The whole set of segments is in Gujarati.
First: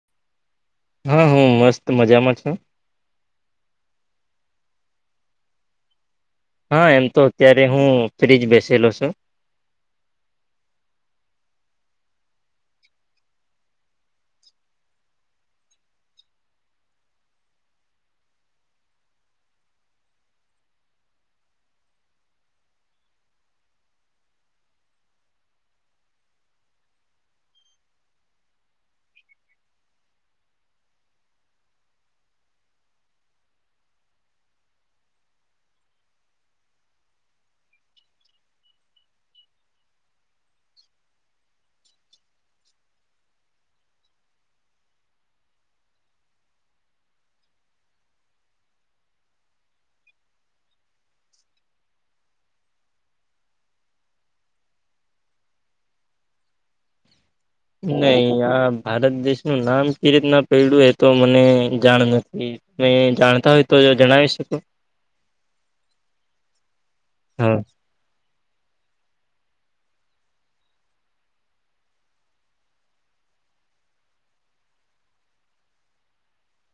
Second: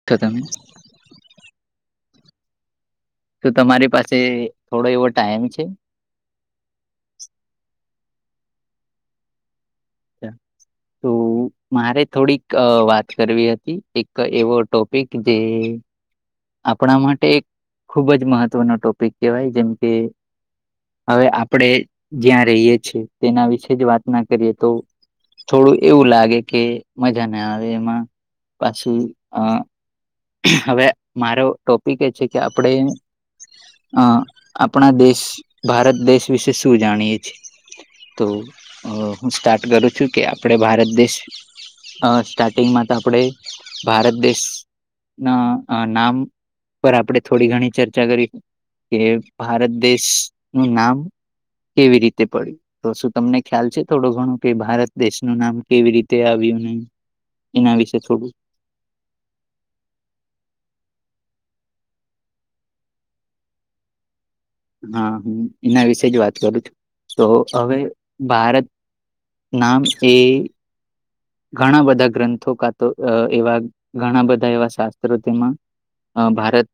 [unintelligible] હા હું મસ્ત મજામાં છું તો તમારી પાસે થોડો એવો ટાઈમ છે હા એમ તો અત્યારે હું ફ્રીજ બેસેલો છું [inaudible] તો મારે થોડીક વાત કરવી હતી એક એવો ટોપિક જે આપણા માટે એક ખુબ જ મહત્વનો ટોપિક કેહેવાય જેમ કે હવે આપણેે જ્યાં રહીએ છીએ તેના વિશે જ વાત ના કરીએ તો થોડું એવું લાગે કે મજા ના આવે એમાં પછી અ હવે મારો ટોપિક એ છે કે આપણે અ આપણા દેશ ભારત દેશ વિશે શું જાણીએે છીએ તો હું સ્ટાર્ટ કરું છું કે આપણે ભારત દેશ અ સ્ટાર્ટિંગમાં ત આપણે ભારત દેશ ના નામ પર આપડણે થોડી ઘણી ચર્ચા કરી કે ભારત દેશ નું નામ કેવી રીતે પડ્યું તો શું તમને ખ્યાલ છે થોડું ઘણું કે ભારત દેશનું નામ કેવી રીતે આવ્યું [unintelligible] એના વિશે નહી થોડું આ ભારત દેશનું નામ કે રીતના પડું એ તો મને જાણ નથી એ જાણતા હોય તો જણાવી શકો હા હ એના વિશે જ વાત કરું છું તો હા હવે ભારત નામ એ ઘણા બધા ગ્રંથો કા તો એવા ઘણા બધા એવા શાસ્ત્રો તેમાં અ ભારત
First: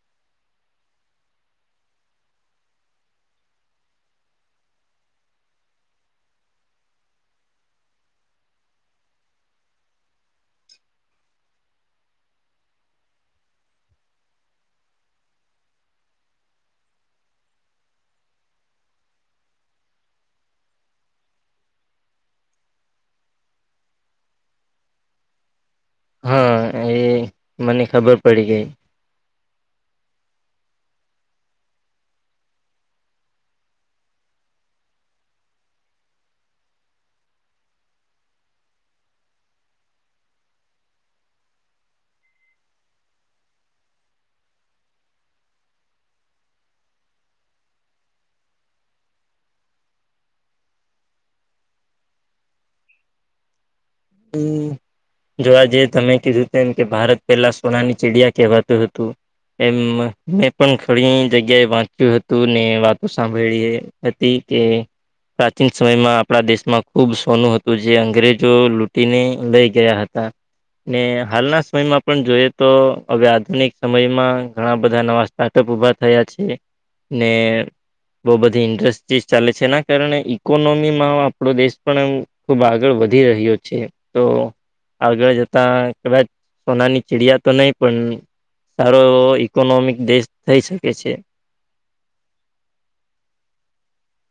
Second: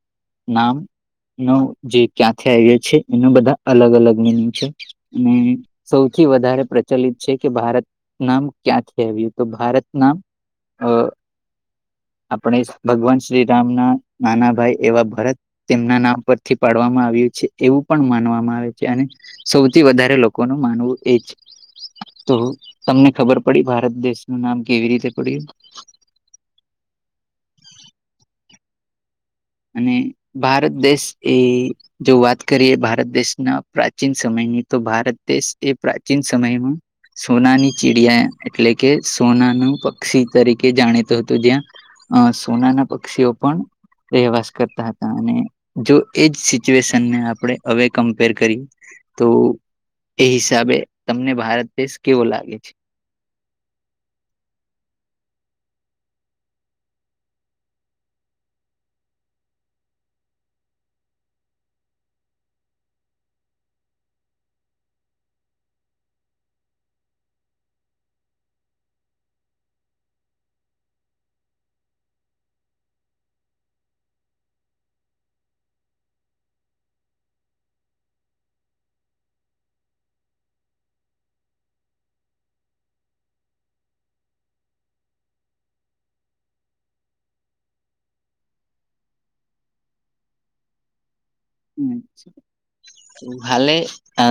નામ ન જે ક્યાંથી આવ્યો છે એનું બધા અલગ અલગ મિનિંગ છે અને સૌથી વધારે પ્રચલિત છે કે ભારત નામ ક્યાંથી આવ તો ભારત નામ અ આપણે ભગવાન શ્રીરામ ના નાના ભાઈ એવા ભરત તેમના નામ પરથી પાડવામાં આવ્યું છે એવું પણ માનવામાં આવે છે અને સૌથી વધારે લોકોનું માનવું એ જ તો તમને ખબર પડી ભારત દેશનું નામ કેવી રીતે પડ્યું હા એ મને ખબર પડી ગઈ અને ભારત દેશ એ જો વાત કરીએ ભારત દેશના પ્રાચીન સમયની તો ભારત દેશ એ પ્રાચીન સમયમાં સોનાની ચિડિયા એટલે કે સોના નું પક્ષી તરીકે જાણીતુ હતું જ્યાં અ સોના ના પક્ષીઓ પણ રહેવાસ કરતા હતા અને જો એજ સિચ્યુએશનને આપણે હવે કમ્પેર કરીએ તો એ હિસાબે તમને ભારત દેશ કેવો લાગે છે [inaudible] જો આજે તમે કીધું તેમ એમ કે ભારત પહેલા સોનાની ચીડિયા કહેવાતું હતું એમ મેં પણ ઘણી જગ્યાએ વાંચ્યું હતું ને વાતો સાંભળી પ્રતી કે પ્રાચીન સમયમાં આપણા દેશમાં ખુબ સોનું હતું જે અંગ્રેજો લૂટીને લઈ ગયા હતા [inaudible] ને હાલના સમયમાં પણ જોઈએ તો હવે આધુનિક સમયમાં ઘણા બધા નવા પાટપ ઉભા થયા છે ને બઉ બધી ઇન્ડસ્ટ્રીઝ ચાલે છે એના કારણે ઈકોનોમીમાં આપણો દેશ પણ ખુબ આગળ વધી રહ્યો છે તો આગળ જતા કદાચ સોનાની ચીડિયા તો નહી પણ સારો એવો ઇકોનોમિક દેશ થઈ શકે છે હાલે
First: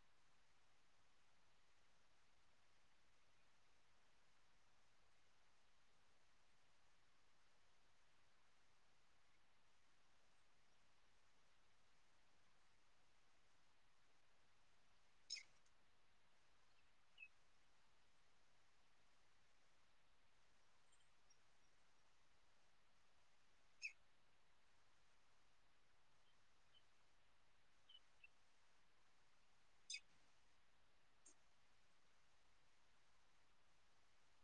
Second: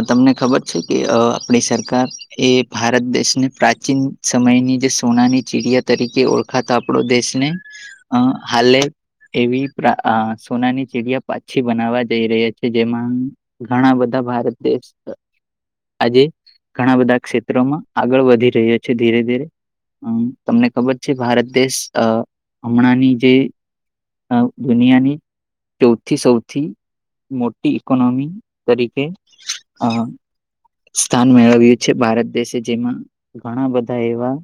તમને ખબર છે કે આપણી સરકાર એ ભારત દેશને પ્રાચીન સમયની જે સોનાની ચીડિયા તરીકે ઓળખ ખાતા આપડો દેશ ને અ હાલે એવી અ સોનાની ચીડિયા પાછી બનાવા જઈ રહ્યા છે જેમાં ઘણા બધા ભારત દેશ આજે ઘણા બધા ક્ષેત્રોમાં આગળ વધી રહ્યો છે ધીરે ધીરે હમ તમને ખબર છે ભારત દેશ અ હમણાંની જે દુનિયાની ચૌથી સૌથી મોટી ઇકોનોમી તરીકે અ સ્થાન મેળવ્યું છે, ભારત દશે જેમાં ઘણા બધા એવા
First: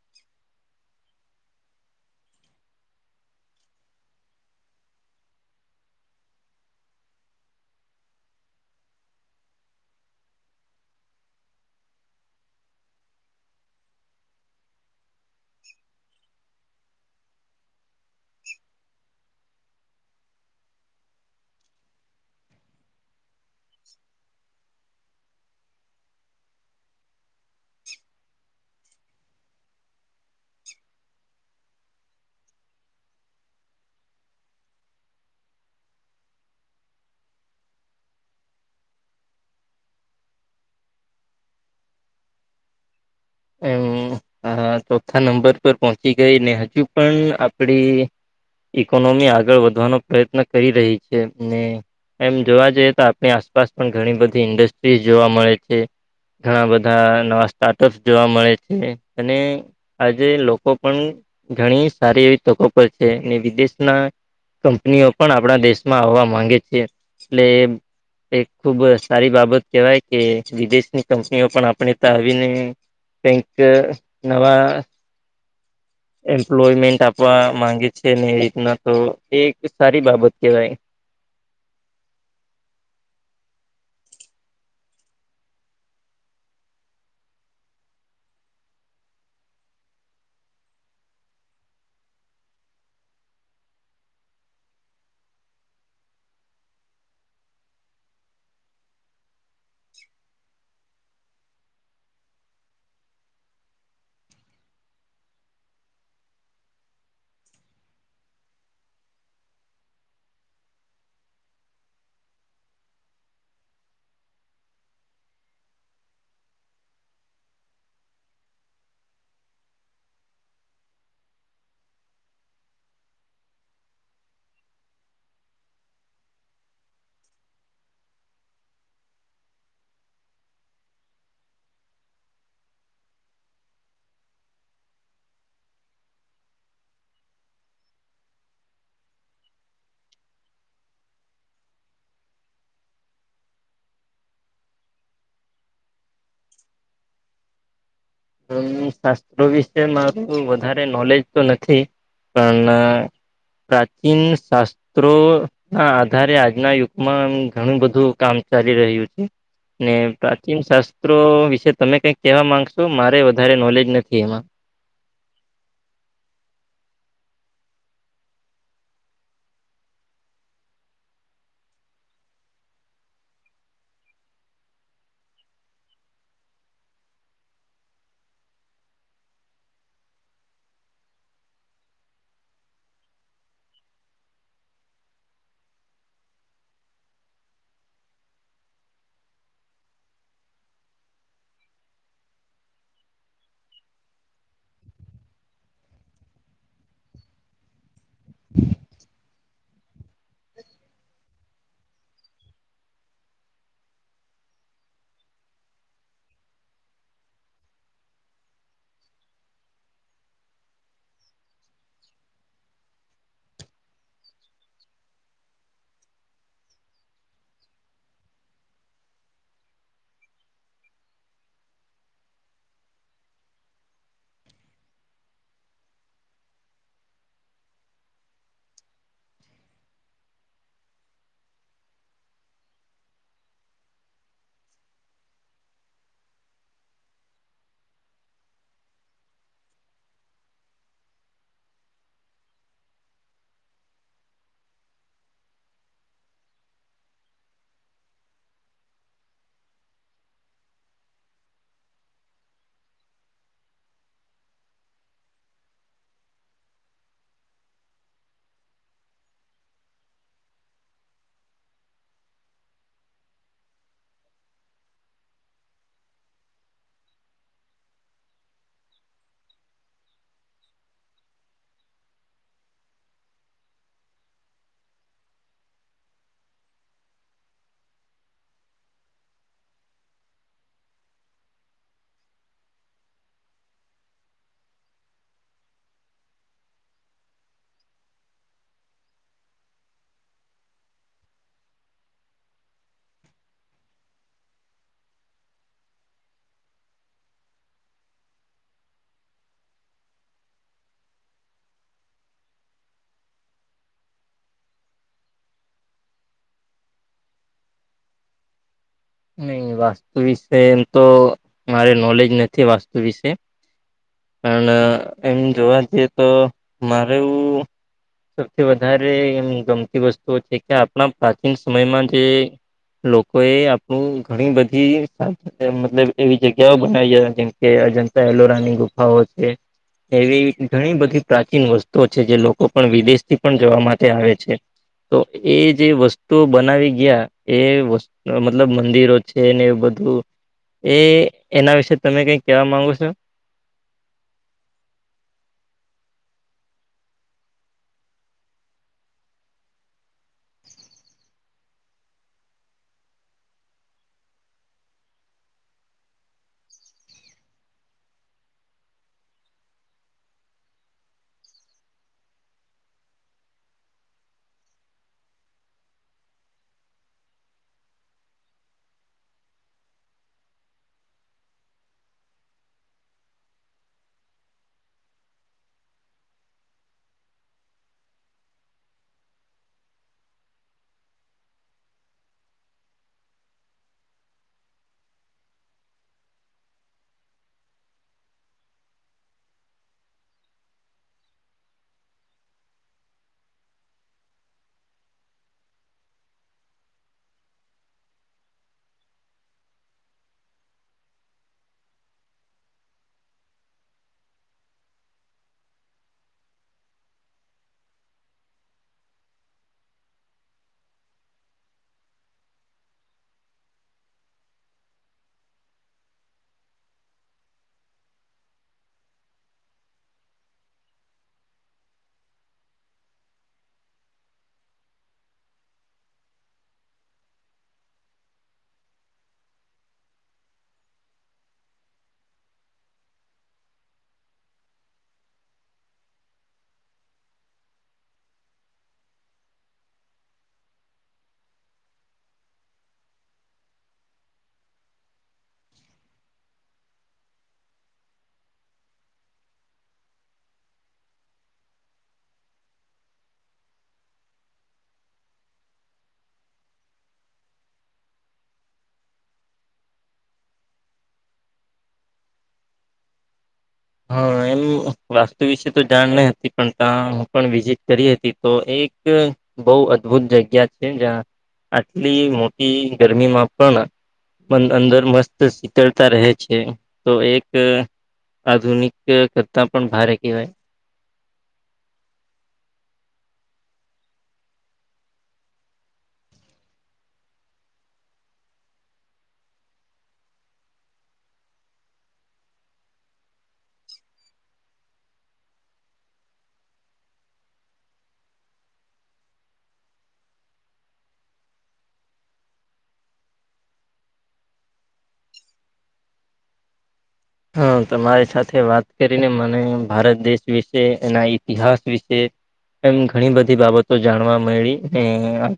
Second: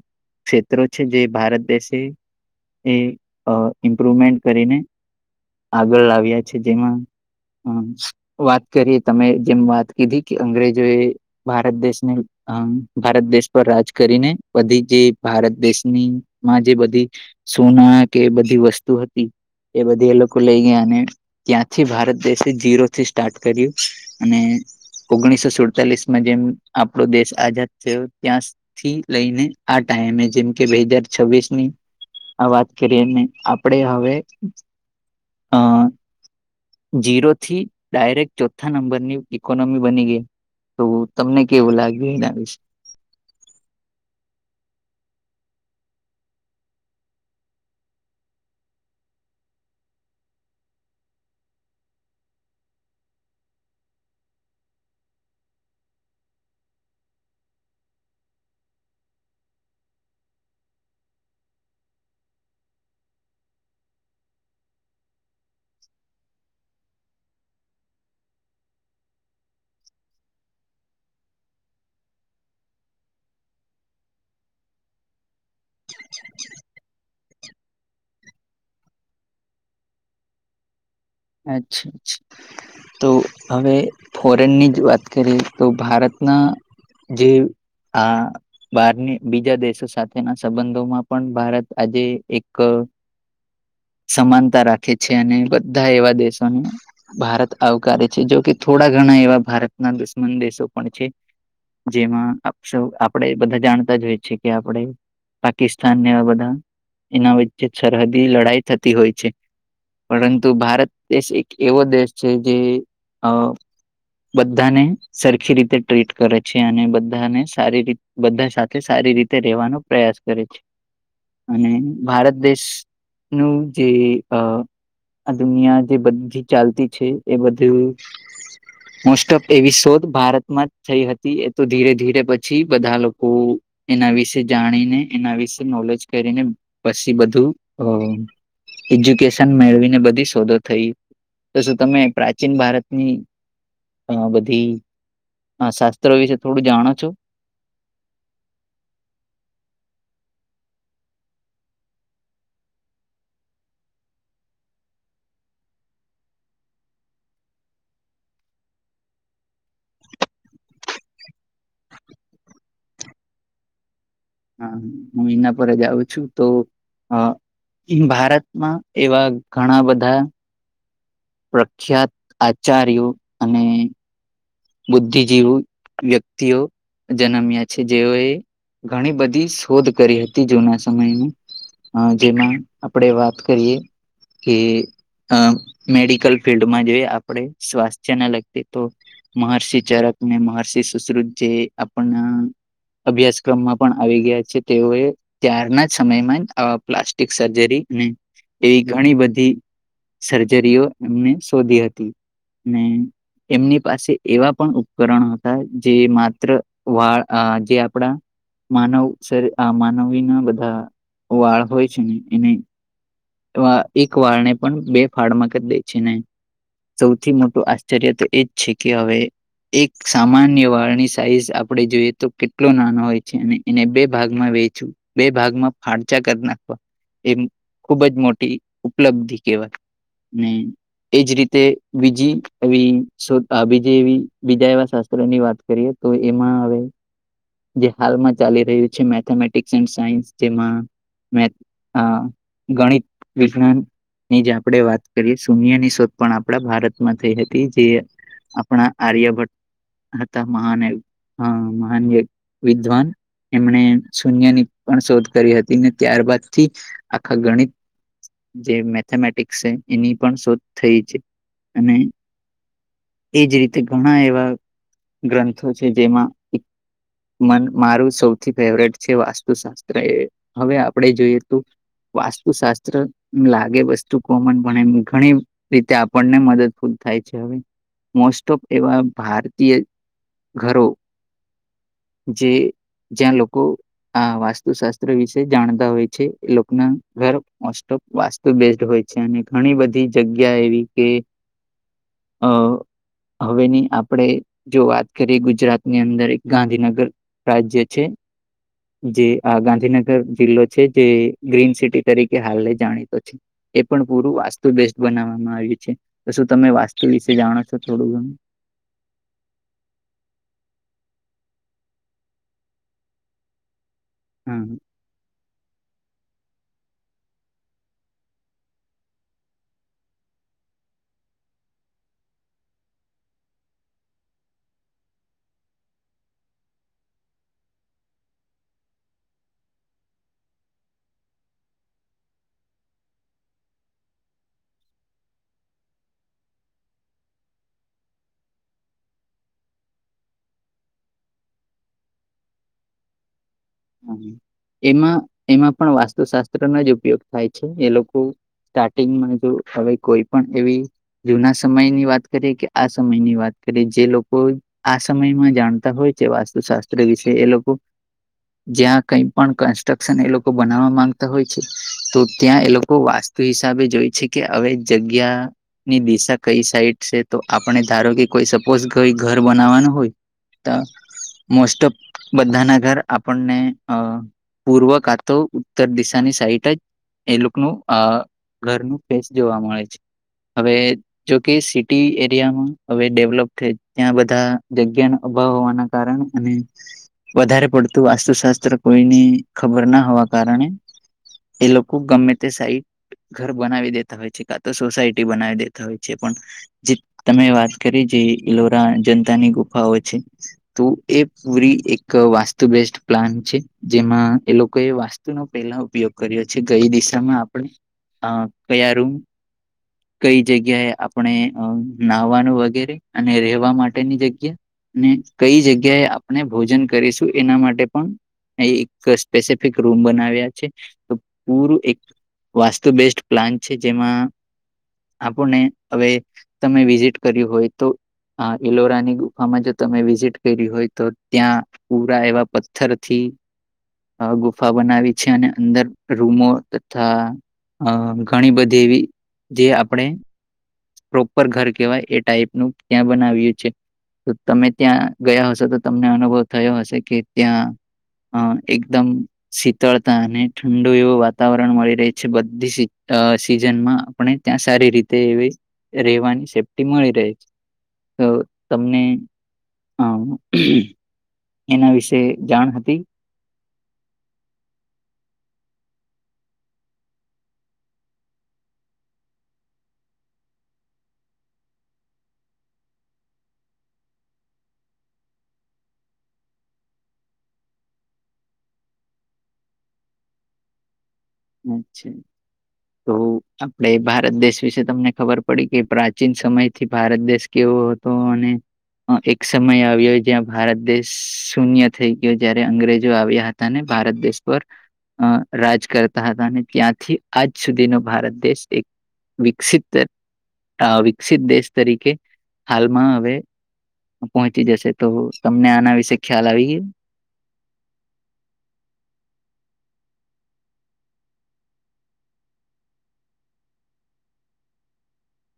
ક્ષેત્રો છે જે ભારત દેશે એ અ ઇમ્પ્રુવમેન્ટ કરીને આગળ લાવ્યા છે જેમાં હમ વાત કરીએ તમે જેમ વાત કીધી કે અંગ્રેજો એ ભારત દેશની અ ભારત દેશ પર રાજ કરીને બધી જે ભારત દેશની માં જે બધી સોના કે બધી વસ્તુ હતી એ બધી એ લોકો લઈ ગયા ને ત્યાંથી ભારત દેશે જીરો થી સ્ટાર્ટ કર્યું અને ઓગણીસો સુડતાલીસ જેમ આપણો દેશ આઝાદ થયો ત્યાં થી લઈને આ ટાઈમે જેમ કે બે હજાર છવ્વીસ ની આ વાત કરીએને આપડે હવે અ જીરો થી ડાયરેક્ટ ચોથા નંબરની ઈકોનોમી બની ગઈ. તો તમને કેવું લાગ્યું એના વિશે [inaudible] અ ચોથા નંબર પર પહોંચી ગઈ ને હજુ પણ આપડી ઇકોનોમી આગળ વધવાનો પ્રયત્ન કરી રહી છે ને એમ જોવા જઈએ તો આપણી આસપાસ પણ ઘણી બધી ઇન્ડસ્ટ્રીઝ જોવા મળે છે. ઘણા બધા નવા સ્ટાર્ટઅપ્સ જોવા મળે છે અને આજે લોકો પણ ઘણી સારી એવી તકો પર છે ને વિદેશના કંપનીઓ પણ આપણા દેશમાં આવવા માંગે છે એટલે એક ખૂબ સારી બાબત કહેવાય કે વિદેશની કંપનીઓ પણ આપણે તા આવીને તેંક નવા [inaudible] એમ્પ્લોયમેન્ટ આપવા માંગે છે ને એ રીતના તો એક સારી બાબત કહેવાય. અચ્છા અચ્છા. તો હવે ફોરેનની જ વાત કરીએ તો ભારતના જે આ બારની બીજા દેશો સાથેના સંબંધોમાં પણ ભારત આજે એક સમાનતા રાખે છે અને બધા એવા દેશોને ભારત આવકારે છે, જો કે થોડા ઘણા એવા ભારતના દુશ્મન દેશો પણ છે. જેમાં [unintelligible] આપણેે બધા જાણતા જ હોઈ છેએ કે આપણે પાકિસ્તાનને બધા એના વચ્ચે સરહદી લડાઈ થતી હોય છે. પરંતુ ભારત દેશ એક એવો દેશ છે જે આ બધાને સરખી રીતે ટ્રીટ કરે છે અને બધાને સારી રીતે બધા સાથે સારી રીતે રેવાનો પ્રયાસ કરે છે. અને ભારત દેશ નું જે અ આ દુનિયા જે બધી ચાલતી છે એ બધું મોસ્ટ ઓફ એવી શોધ ભારતમાં જ થઈ હતી એ તો ધીરે ધીરે પછી બધા લોકો એના વિશે જાણીને એના વિશે નોલેજ કરીને પછી બધું અ એજ્યુકેશન મેળવીને બધ શોધો થઈ તો શું તમે પ્રાચીન ભારતની અ બધી શાસ્ત્રો વિશે થોડું જાણો છો? શાસ્ત્રો વિશે મારું વધારે નોલેજ તો નથી પણ પ્રાચીન શાસ્ ત્રો ના આધારે આજના યુગમાં ઘણું બધું કામ ચાલી રહ્યું છે. ને પ્રાચીન શાસ્ત્રો વિશે તમે કઈક કહેવા માંગશો મારે વધારે નોલેજ નથી એમાં હા હું એના પર જ આવું છું તો ભારતમાં એવા ઘણા બધા પ્રખ્યાત આચાર્યો અને બુદ્ધિજીવી વ્યક્તિઓ જન્મ્યા છે જેઓએ ઘણી બધી શોધ કરી હતી જૂના સમયમાં હ જેમાં આપડે વાત કરીએ કે અ મેડિકલ ફિલ્ડમાં જોઈએ આપણે સ્વાસ્થ્યને લગતી તો મહર્ષિ ચરકને મહર્ષિ સુશરુત જે આપણા અભ્યાસક્રમમાં પણ આવી ગયા છે તેઓએ ત્યારના જ સમયમાં જ આ પ્લાસ્ટિક સર્જરી અને એવી ઘણી બધી સર્જરીઓ એમને શોધી હતી અને એમની પાસે એવા પણ ઉપકરણ હતા જે માત્ર વાળ જે આપણા માનવ શરી આ માનવી ના બધા વાળ હોય છે ને એને એક વાળને પણ બે ફાળમાં કદે છે ને સૌથી મોટું આશ્ચર્ય તો એજ છે કે હવે એક સામાન્ય વાળની સાઈઝ આપડે જોઈએ તો કેટલો નાનો હોય છે અને એને બે ભાગમાં વેચવું બે ભાગમાં ફાળચા કરી નાખવા એ ખુબ જ મોટી ઉપલબ્ધિ કેહેવાય ને એજ રીતે બીજી એવી બીજી એવી બીજા એવા શાસ્ત્રોની વાત કરીએ તો એમાં હવે જે હાલમાં ચાલી રહ્યું છે મેથેમેટિક્સ એન્ડ સાયન્સ જેમાં મે ગણિત વિજ્ઞાન ની જે આપણે વાત કરીએ શૂન્ય ની શોધ પણ આપણા ભારતમાં થઈ હતી જે આપણા આર્યભટ્ટ હતા મહાન હા મહન્ય વિદ્વાન એમણે શૂન્ય ની પણ શોધ કરી હતી ને ત્યારબાદ થી આખા ગણિત જે મેથેમેટિક્સ છે એની પણ શોધ થઈ છે અને એજ રીતે ઘણા એવા ગ્રંથો છે જેમાં મન મારું સૌથી ફેવરેટ છે વાસ્તુશાસ્ત્ર એ હવે આપણે જોઈએ તો વાસ્તુ શાસ્ત્ર લાગે વસ્તુ કોમન પણ એમ ઘણી રીતે આપણને મદદ ખુદ થાય છે હવે મોસ્ટ ઓફ એવા ભારતીય ઘરો જે જ્યાં લોકો આ વાસ્તુશાસ્ત્ર વિશે જાણતા હોય છે એ લોકો [unintelligible] વાસ્તુ બેલ્ટ હોય છે અને ઘણી બધી જગ્યા એવી કે અ હવેની આપણેે જો વાત કરીએ ગુજરાતની અંદર ગાંધીનગર રાજ્ય છે જે આ ગાંધીનગર જિલ્લો છે જે ગ્રીન સિટી તરીકે હાલએ જાણીતો છે. એ પણ પૂરું વાસ્તુ બેસ્ટ બનાવવામાં આવ્યું છે તો શું તમે વાસ્તુ વિશે જાણો છો થોડું ઘણું નહી વાસ્તુ વિશે એમ તો મારે નોલેજ નથી વાસ્તુ વિશે હા પણ એમ જોવા જઈએ તો મારે એવું સૌથી વધારે એમ ગમતી વસ્તુઓ છે કે આપણા પ્રાચીન સમયમાં જે લોકો એ આપણું ઘણી બધી મતલબ એવી જગ્યાઓ બનાવી જ જેમકે અજંતા એલોરા ની ગુફાઓ છે એવી ઘણી બધી પ્રાચીન વસ્તુઓ છે જે લોકો પણ વિદેશથી પણ જોવા માટે આવે છે. તો એ જે વસ્તુ બનાવી ગયા એ વસ્તુ મતલબ મંદિરો છે ને એ બધું એ એના વિશે તમે કઈ કેવા માંગો છો એમાં એમાં પણ વાસ્તુશાસ્ત્રનો જ ઉપયોગ થાય છે, એ લોકો સ્ટાર્ટિંગમાં જો હવે કોઈ પણ એવી જૂના સમયની વાત કરીએ કે આ સમયની વાત કરીએ જે લોકો આ સમયમાં જાણતા હોય છે, વાસ્તુશાસ્ત્ર વિશે એ લોકો જ્યાં કઈ પણ કન્સ્ટ્રક્શન એ લોકો બનાવવા માંગતા હોય છે, તો ત્યાં એ લોકો વાસ તુ હિસાબે જોય છે, કે હવે જગ્યા ની દિશા કઈ સાઈડ છે, તો આપણે ધારો કે કોઈ સપોઝ કોઈ ઘર બનાવવાનું હોય તો મોસ્ટ ઓફ બધાના ઘર આપ પણને અ પૂર્વ કા તો ઉત્તર દિશાની સાઈટ જ એલુકનું અ ઘરનું ફેસ જોવા મળે છે, હવે જોકે સિટી એરિયામાં હવે ડેવલપ થ ત્યાં બધા જગ્યાનો અભાવ હોવાના કારણ અને વધારે પડ તો વાસ્તુશાસ્ત્ર કોઈની ખબર ના હોવા કારણે એ લોકો ગમે તે સાહી ઘર બનાવી દેતા હોય છે, કા તો સોસાયટી બનાવી દેતા હોય છે, પણ જે તમે વાત કરી જે ઈલોરા અજનતાની ગુફાઓ છે, તો એ પૂરી એક વાસ્તુ બેસ્ટ પ્લાન છે. જેમાં એ લોકોએ વાસ્તુનો પહેલા ઉપયોગ કર્યો છે, કઈ દિશામાં આપણે હ કયા રૂમ કઈ જગ્યાએ આપણે નાહવાનું વગેરે અને રહેેવા માટેની જગ્યા ને કઈ જગ્યાએ આપણે ભોજન કરીશું એના માટે પણ એક સ્પેસિફિક રૂમ બનાવ્યા છે, તો પૂરું એક વાસ્તુ બેસ્ટ પ્લાન છે, જેમાં આપણને હવે તમે વિઝિટ કર્યું હોય તો હ એલોરાની ગુફામાં જો તમે વિઝિટ કરી હોય તો ત્યાં પૂરા એવા પથ્થર થી અ ગુફા બનાવી છે, અને અંદર રૂમો તથા અ ઘણી બધી એવી જે આપણે પ્રોપર ઘર કેવાય એ ટાઈપનું ત્યાં બનાવ્યું છે. તો તમે ત્યાં ગયા હશો તો તમને અનુભવ થયો હશે કે ત્યાં હ એકદમ શીતળતા અને ઠંડુ એવું વાતાવરણ મળી રહે છે, બધી સી અ સીઝનમાં આપણે ત્યાં સારી રીતે એવી રહેવાની સેફ્ટી મળી રહે છે. તો તમને એના વિશે જાણ હતી? હા એમ વાસ્તુ વિશે તો જાણ નહી હતી પણ ત્યાં હું પણ વિઝિટ કરી હતી તો એક બહુ અદભુત જગ્યા છે, જ્યાં આટલી મોટી ગરમીમાં પણ અંદર મસ્ત શીતળતા રહે છે, તો એક આધુનિક કરતા પણ ભારે કહેવાય [unintelligible] છે તો આપડે ભારત દેશ વિશે તમને ખબર પડી કે પ્રાચીન સમય થી ભારત દેશ કેવો હતો અને એક સમય આવ્યો જ્યાં ભારત દેશ શૂન્ય થઈ ગયો જયારે અંગ્રેજો આવ્યા હ તા ને ભારત દેશ પર અ રાજ કર તા હતા અને ત્યાંથી આજ સુધીનો ભારત દેશ એક વિકસિત વિકસિત દેશ તરીકે હાલમાં હવે પહોંચી જશે તો તમને આના વિશે ખ્યાલ આવી ગયો? હા તમારી સાથે વાત કરીને મને ભારત દેશ વિશે એના ઈતિહાસ વિશે એમ ઘણી બધી બાબતો જાણવા મળી આગ